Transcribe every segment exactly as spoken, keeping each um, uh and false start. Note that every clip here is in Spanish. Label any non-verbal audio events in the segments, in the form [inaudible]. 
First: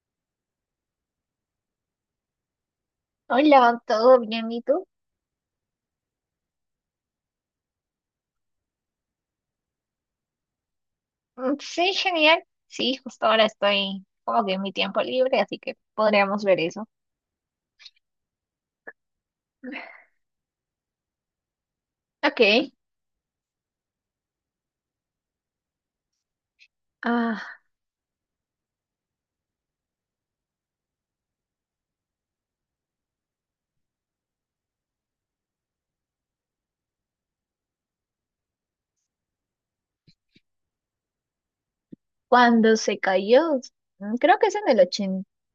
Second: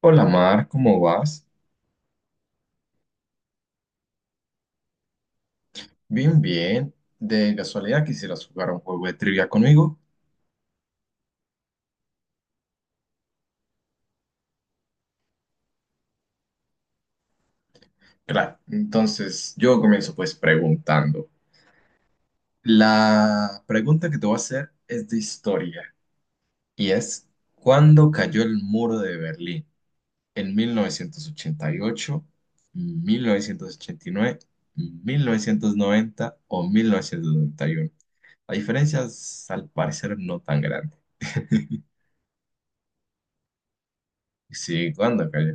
Hola Mar, ¿cómo vas? Hola, ¿todo bien? ¿Y tú? Bien, bien. De casualidad, ¿quisieras jugar un juego de trivia conmigo? Mm, sí, genial. Sí, justo ahora estoy como que en mi tiempo libre, así que podríamos ver eso. Claro, entonces yo comienzo pues preguntando. Ok. La pregunta que te voy a hacer es de historia y es, Ah, ¿cuándo cayó el muro de Berlín? ¿En mil mil novecientos novecientos ochenta ochenta y y ocho, mil novecientos ochenta y nueve, mil novecientos noventa o mil novecientos noventa y uno? La diferencia es, al parecer, no tan grande. [laughs] cuando se cayó, Mm, creo que es en el Sí, ochenta ¿cuándo cayó?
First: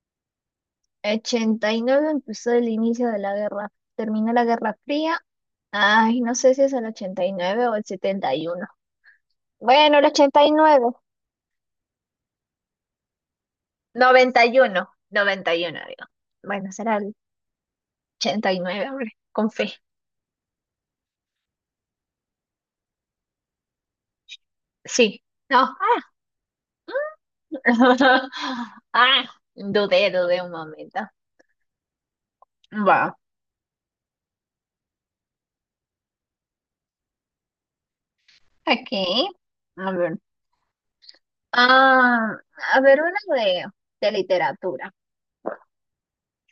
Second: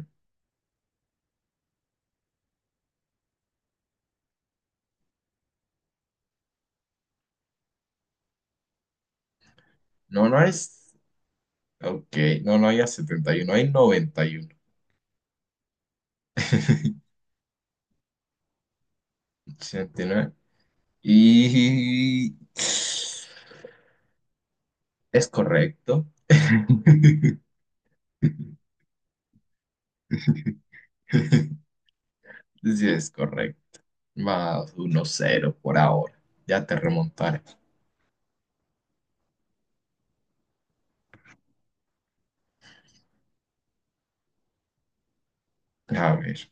ochenta y nueve, empezó el inicio de la guerra. Terminó la Guerra Fría. Ay, no sé si es el ochenta y nueve o el setenta y uno. Bueno, el No, no ochenta y y nueve. es. Ok, no, no había setenta y uno, hay noventa y Noventa uno y uno, noventa y uno, digo. Bueno, será [laughs] el ochenta y nueve, hombre, con fe. Setenta y nueve, y Sí. es No. correcto. ah, [laughs] [laughs] Ah, dudé, dudé un momento. Sí, Va, es correcto. Más uno cero por ahora. Ya te remontaré. aquí, a ver. Ah, a ver, una de, de literatura. A ver,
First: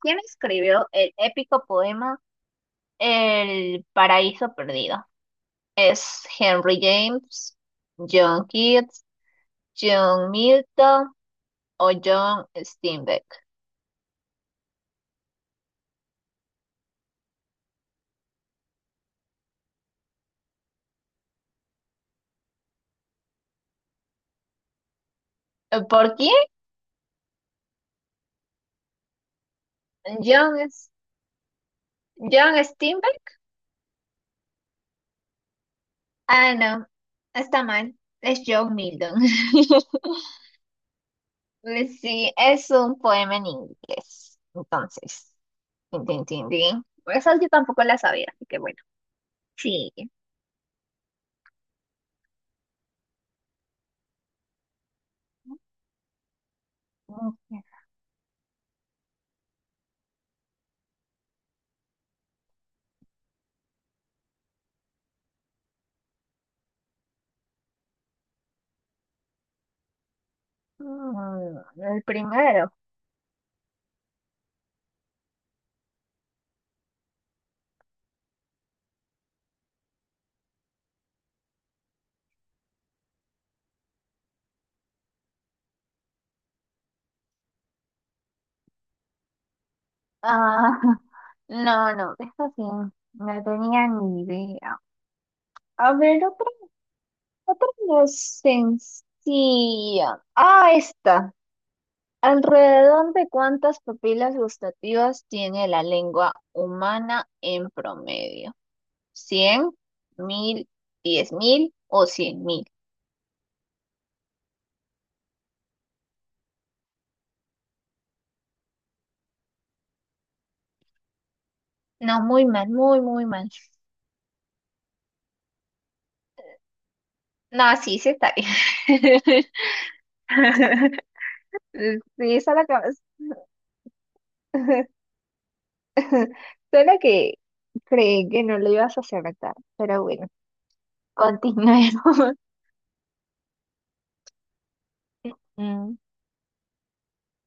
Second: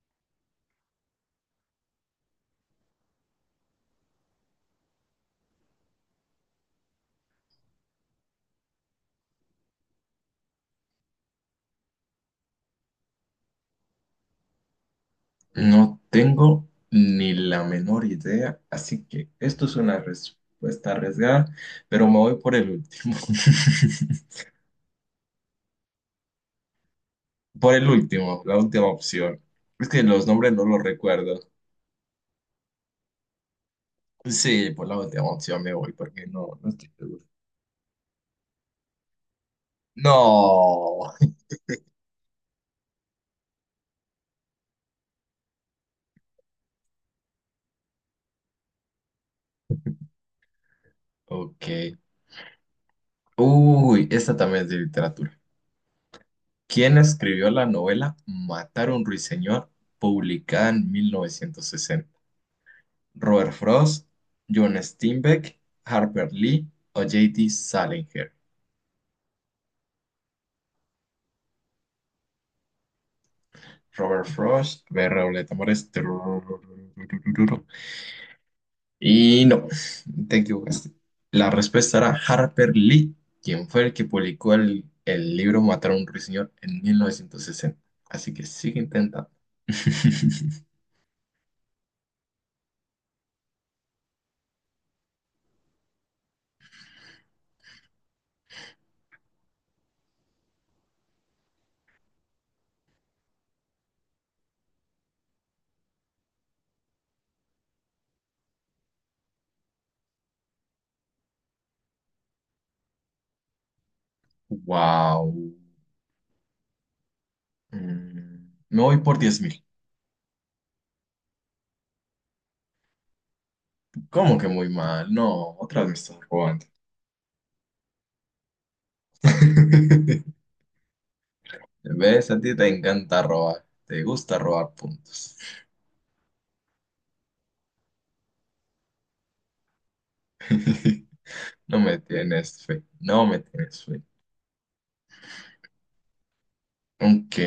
¿Quién escribió el épico poema El Paraíso Perdido? ¿Es Henry James, John Keats, John Milton o John Steinbeck? no tengo ni la menor idea, así que esto es una respuesta arriesgada, pero me voy por el último. [laughs] Eh, ¿Por quién? Por el último, la última opción. Es que los nombres John, no los S- recuerdo. John Steinbeck. Sí, por la última opción me voy porque Ah, no, no no, estoy seguro. está mal. Es John Milton. [laughs] No. Pues sí, es un poema en inglés. Entonces, tin, tin, tin, tin. Esas yo tampoco las sabía, así que bueno. Sí. Ok. Uy, esta también es de literatura. ¿Quién escribió Ok. la novela Matar a un ruiseñor, publicada en mil novecientos sesenta? ¿Robert Frost, John Steinbeck, Harper Lee o J D. Salinger? Mm, el primero. Robert Frost, B. Reoleta Mores. Y no, te equivocaste. La respuesta era Harper Lee, quien fue el que publicó el, el libro Matar a un ruiseñor en mil novecientos sesenta. Así que sigue intentando. [laughs] Ah, [laughs] no, no, eso sí, no tenía ni idea. A ver, otra, otra no sencilla. Ah, esta. ¿Alrededor de cuántas papilas gustativas tiene la lengua humana en promedio? Cien, mil, diez mil o cien mil. Wow, me voy por diez mil. No, muy mal, muy, muy mal. ¿Cómo que muy mal? No, otra vez me estás robando. No, sí, sí está bien. [laughs] [laughs] ¿Ves? Sí, A ti esa la te acabas. encanta robar. Te gusta robar puntos. [laughs] Solo que creí que no lo ibas a acertar, pero bueno, [laughs] No continuemos. me [laughs] tienes fe. No me tienes fe. Mm, Ok.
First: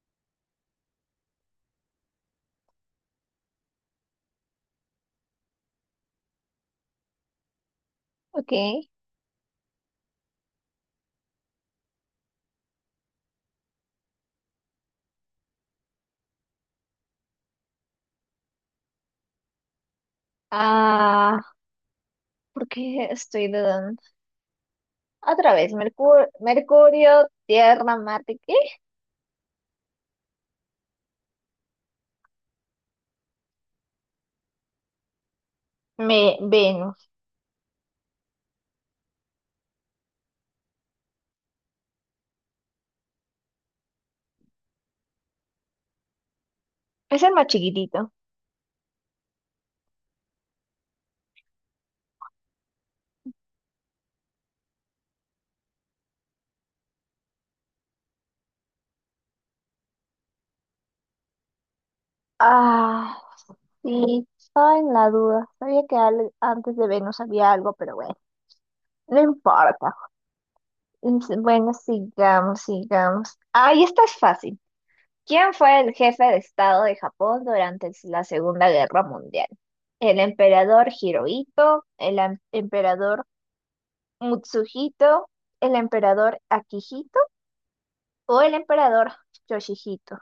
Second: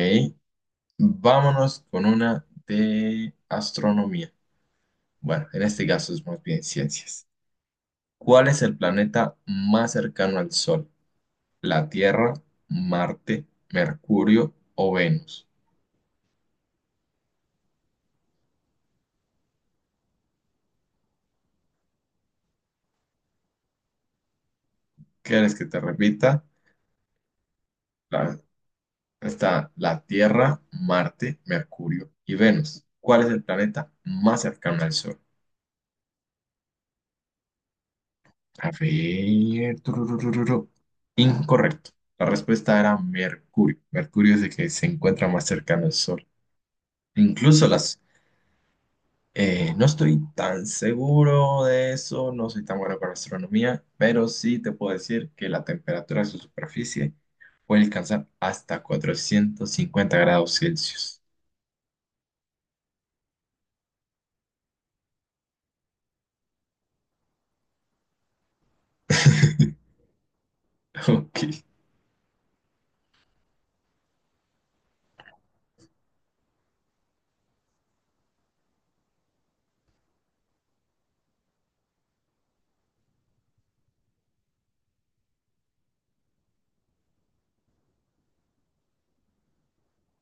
Vámonos con una de astronomía. Bueno, en este caso es más bien ciencias. ¿Cuál ok. es el planeta más cercano al Sol? ¿La Tierra, Marte, Mercurio o Venus? Ah, ¿por qué estoy dudando? ¿Quieres Otra que vez, te Mercur- repita? Mercurio, Tierra, La- Marte, ¿qué? Está la Tierra, Marte, Mercurio y Venus. ¿Cuál es el planeta más cercano al Sol? Me Venus. A ver. Tururururu. Incorrecto. La respuesta era Mercurio. Mercurio es el que se encuentra más cercano al Sol. Es el más Incluso las... chiquitito. eh, no estoy tan seguro de eso, no soy tan bueno con astronomía, pero sí te puedo decir que la temperatura de su superficie puede alcanzar hasta cuatrocientos cincuenta grados Celsius. Ah. Sí, estaba en la duda. Sabía que al- antes de Venus había algo, pero bueno, no [laughs] importa. Es- Ok. Bueno, sigamos, sigamos. Ahí esta es fácil. ¿Quién fue el jefe de Estado de Japón durante la Segunda Guerra Mundial? ¿El emperador Hirohito? ¿El am- emperador Mutsuhito? ¿El emperador Akihito? ¿O el emperador Yoshihito?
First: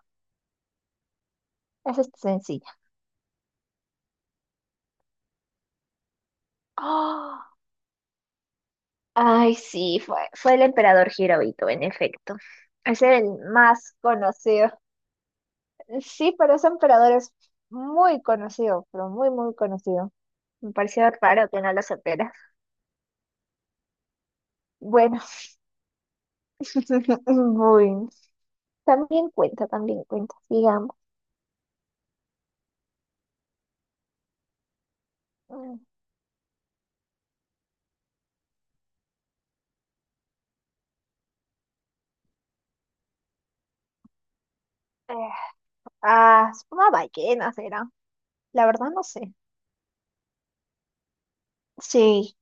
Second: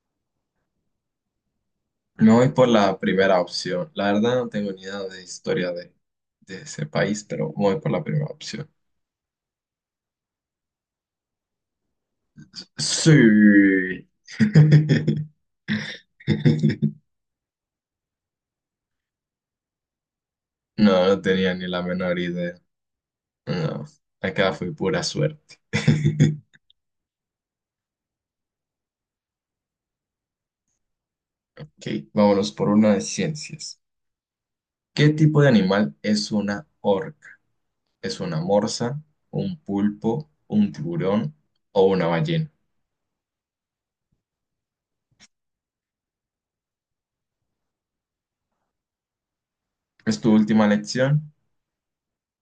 Esa es Me voy por sencilla. la primera opción. La verdad, no tengo ni idea de historia de, de, ese país, pero ¡Ah! me voy por la primera opción. Ay, sí, fue, fue el emperador Hirohito, en efecto. Es el más Sí. conocido. [laughs] Sí, pero ese emperador es muy conocido, pero muy, muy conocido. Me No, pareció no raro tenía que ni no la lo menor supieras. idea. No, acá fue pura Bueno, suerte. [laughs] [laughs] muy. También cuenta, también cuenta, digamos. Ok, vámonos por una de ciencias. ¿Qué tipo de Mm, animal es una orca? ¿Es una morsa, un pulpo, un tiburón o una ballena? eh, ah, es una ballena será. La verdad no sé. ¿Es tu última lección? Sí,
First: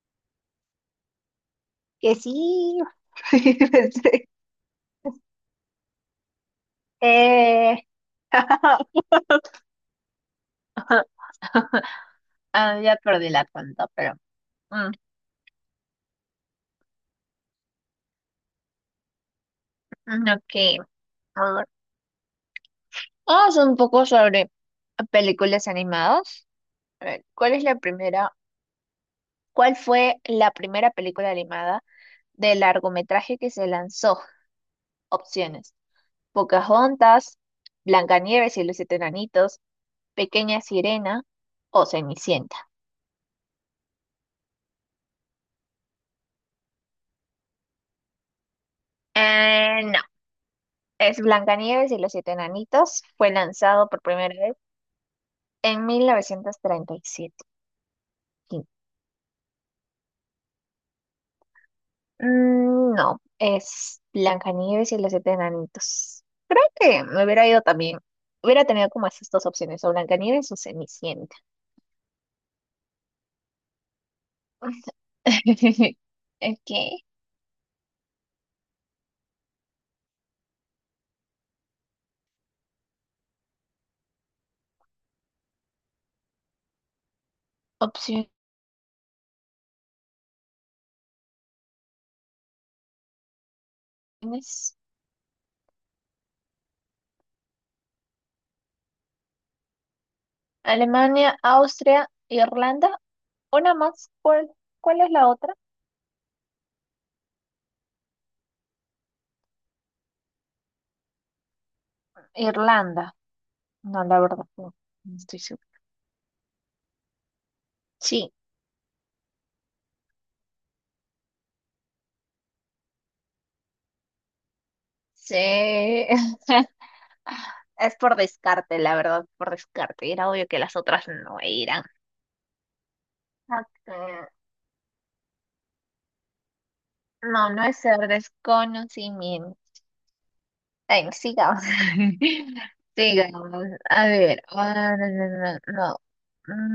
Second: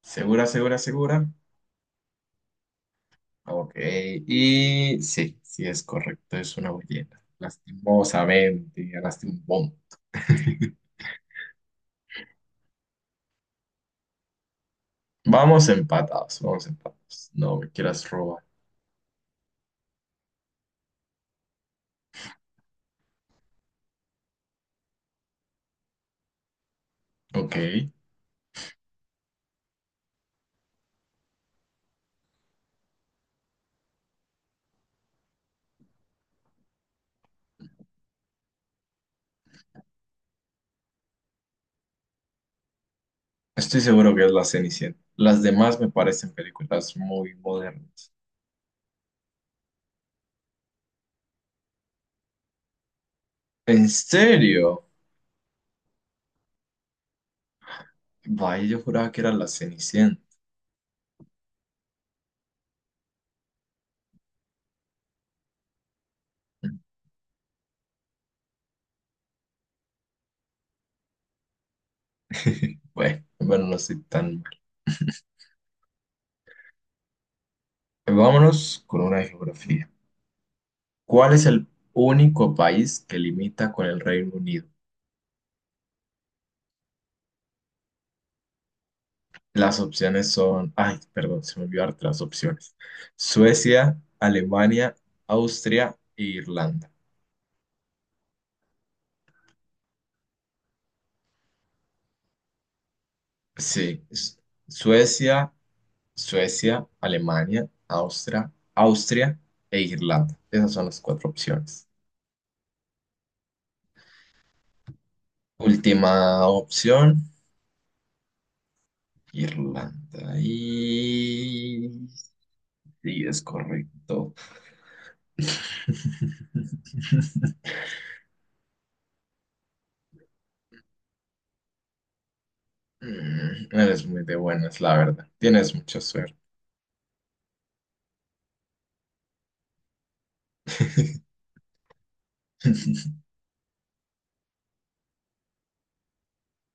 ¿Segura, segura, segura? que sí. [laughs] Ok, Pensé. y sí, sí es correcto, es una ballena. Eh, Lastimosamente, ganaste un punto. [laughs] [laughs] Ah, ya perdí la cuenta, pero. Vamos empatados, vamos empatados. No me quieras robar. Mm, ok, a ver. Vamos un poco sobre películas animadas. A ver, ¿cuál Ok, es la primera? ¿Cuál fue la primera película animada de largometraje que se lanzó? Opciones: Pocahontas, Blancanieves y los Siete Enanitos, Pequeña Sirena o Cenicienta. estoy seguro que es la Cenicienta. Las demás me parecen películas muy modernas. Eh, no, es Blancanieves y los Siete Enanitos. Fue ¿En lanzado por primera vez serio? en mil novecientos treinta y siete. Vaya, yo juraba que era la Cenicienta. Mm, no, es Blancanieves y los siete enanitos. Creo que me hubiera ido también. Hubiera tenido como esas dos opciones, o Blancanieves o Cenicienta. [laughs] Bueno, bueno, no soy tan mal. [laughs] Ok, Vámonos con una de geografía. ¿Cuál es el único país que limita con el Reino Unido? opciones. Las opciones son, ay, perdón, se me olvidó darte las opciones. Suecia, Alemania, Austria e Irlanda. Alemania, Austria, Irlanda. Una Sí, más. es- ¿Cuál, cuál es la Suecia, otra? Suecia, Alemania, Austria, Austria e Irlanda. Esas son las cuatro opciones. Irlanda. No, la verdad, no, no estoy segura. Última opción. Sí, Irlanda. Y sí, es correcto. sí. [laughs] [laughs] Es por descarte, la verdad, por descarte. Era obvio que las otras no eran. Mm, Eres muy Ok. de buenas, la verdad. Tienes mucha suerte. No, no es ser desconocimiento. Ay, no, [laughs] sigamos. [laughs] Sigamos. A ver. ah, no, no, no, no.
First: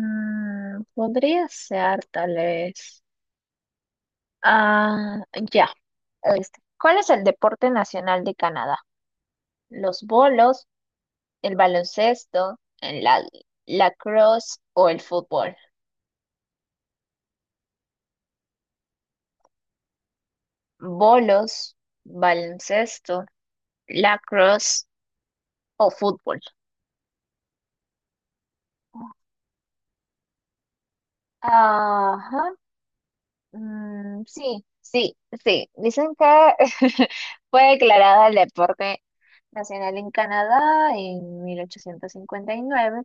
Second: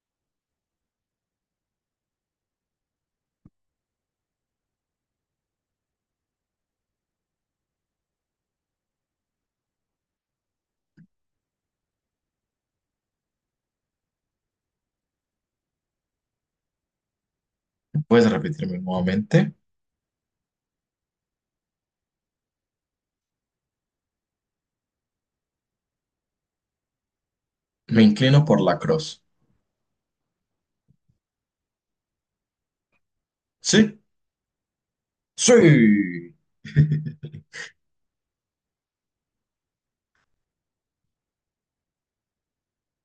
Mm, podría ser tal vez. Ah, ya. Este. ¿Cuál es el deporte nacional de Canadá? ¿Los bolos, el baloncesto, el la lacrosse o el fútbol? ¿Puedes repetirme nuevamente? Bolos, baloncesto, lacrosse o fútbol. Me inclino por la cruz. Ajá. ¿Sí? Mm, sí, sí, sí. Dicen Sí. que [laughs] [laughs] fue declarada el deporte nacional en Canadá en mil ochocientos cincuenta y nueve,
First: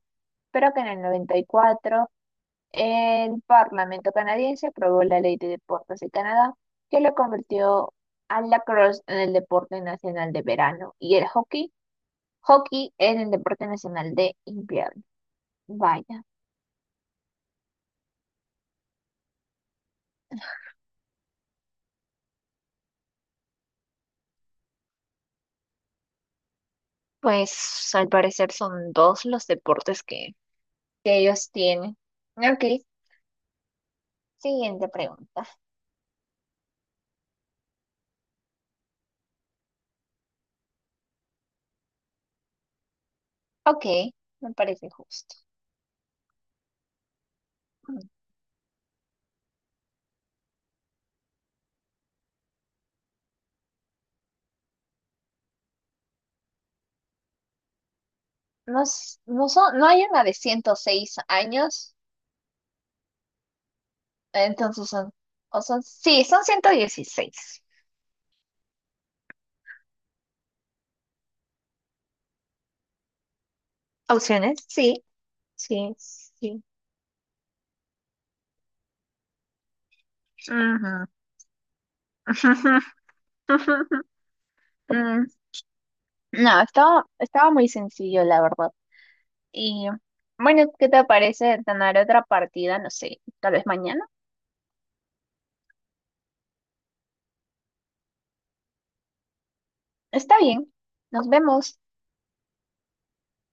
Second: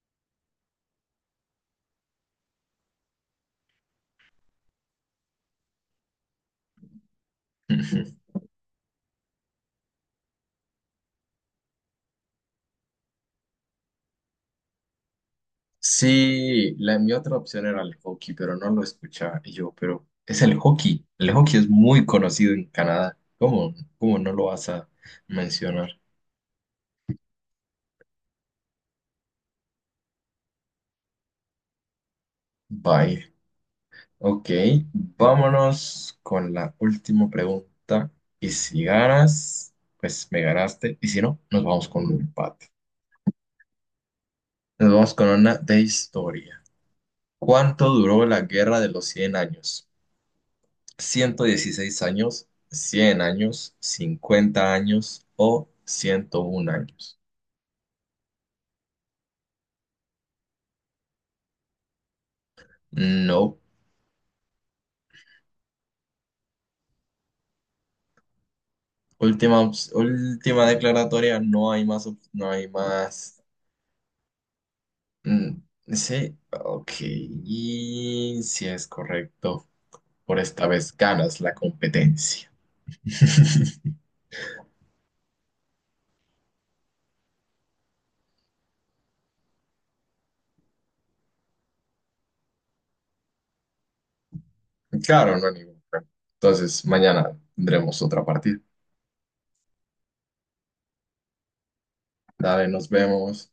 pero que en el noventa y cuatro el Parlamento canadiense aprobó la Ley de Deportes de Canadá, que lo convirtió al lacrosse en el deporte nacional de verano y el hockey, hockey en el deporte nacional de invierno. Vaya, Sí, la, mi otra opción era el hockey, pero no lo escuchaba y yo, pero es el hockey. El hockey es muy conocido en Canadá. ¿Cómo, cómo no lo vas a mencionar? pues al parecer son dos los deportes que, que ellos tienen. Ok, Bye. Ok, siguiente pregunta. vámonos con la última pregunta. Y si ganas, pues me ganaste. Y si no, nos vamos con un empate. Ok, me parece Nos vamos con justo. una de historia. ¿Cuánto duró la guerra de los Cien años? ¿Ciento dieciséis años, cien años, cincuenta años o ciento un años? No, s- no, son, no hay una de ciento seis años, No. entonces son, o son, sí, son ciento dieciséis. Última, ops- última declaratoria. No hay más. op- No hay más. ¿Opciones? Sí, mm, sí, Sí, sí. ok. Y si es correcto. Por esta vez Ujú. ganas la competencia. [laughs] [laughs] Mm, no, estaba, estaba muy sencillo, la verdad. Y bueno, ¿qué te parece ganar otra partida? No sé, tal vez mañana. Claro, no hay ningún problema. Entonces, mañana tendremos otra partida. Está bien, nos vemos. Dale, nos vemos.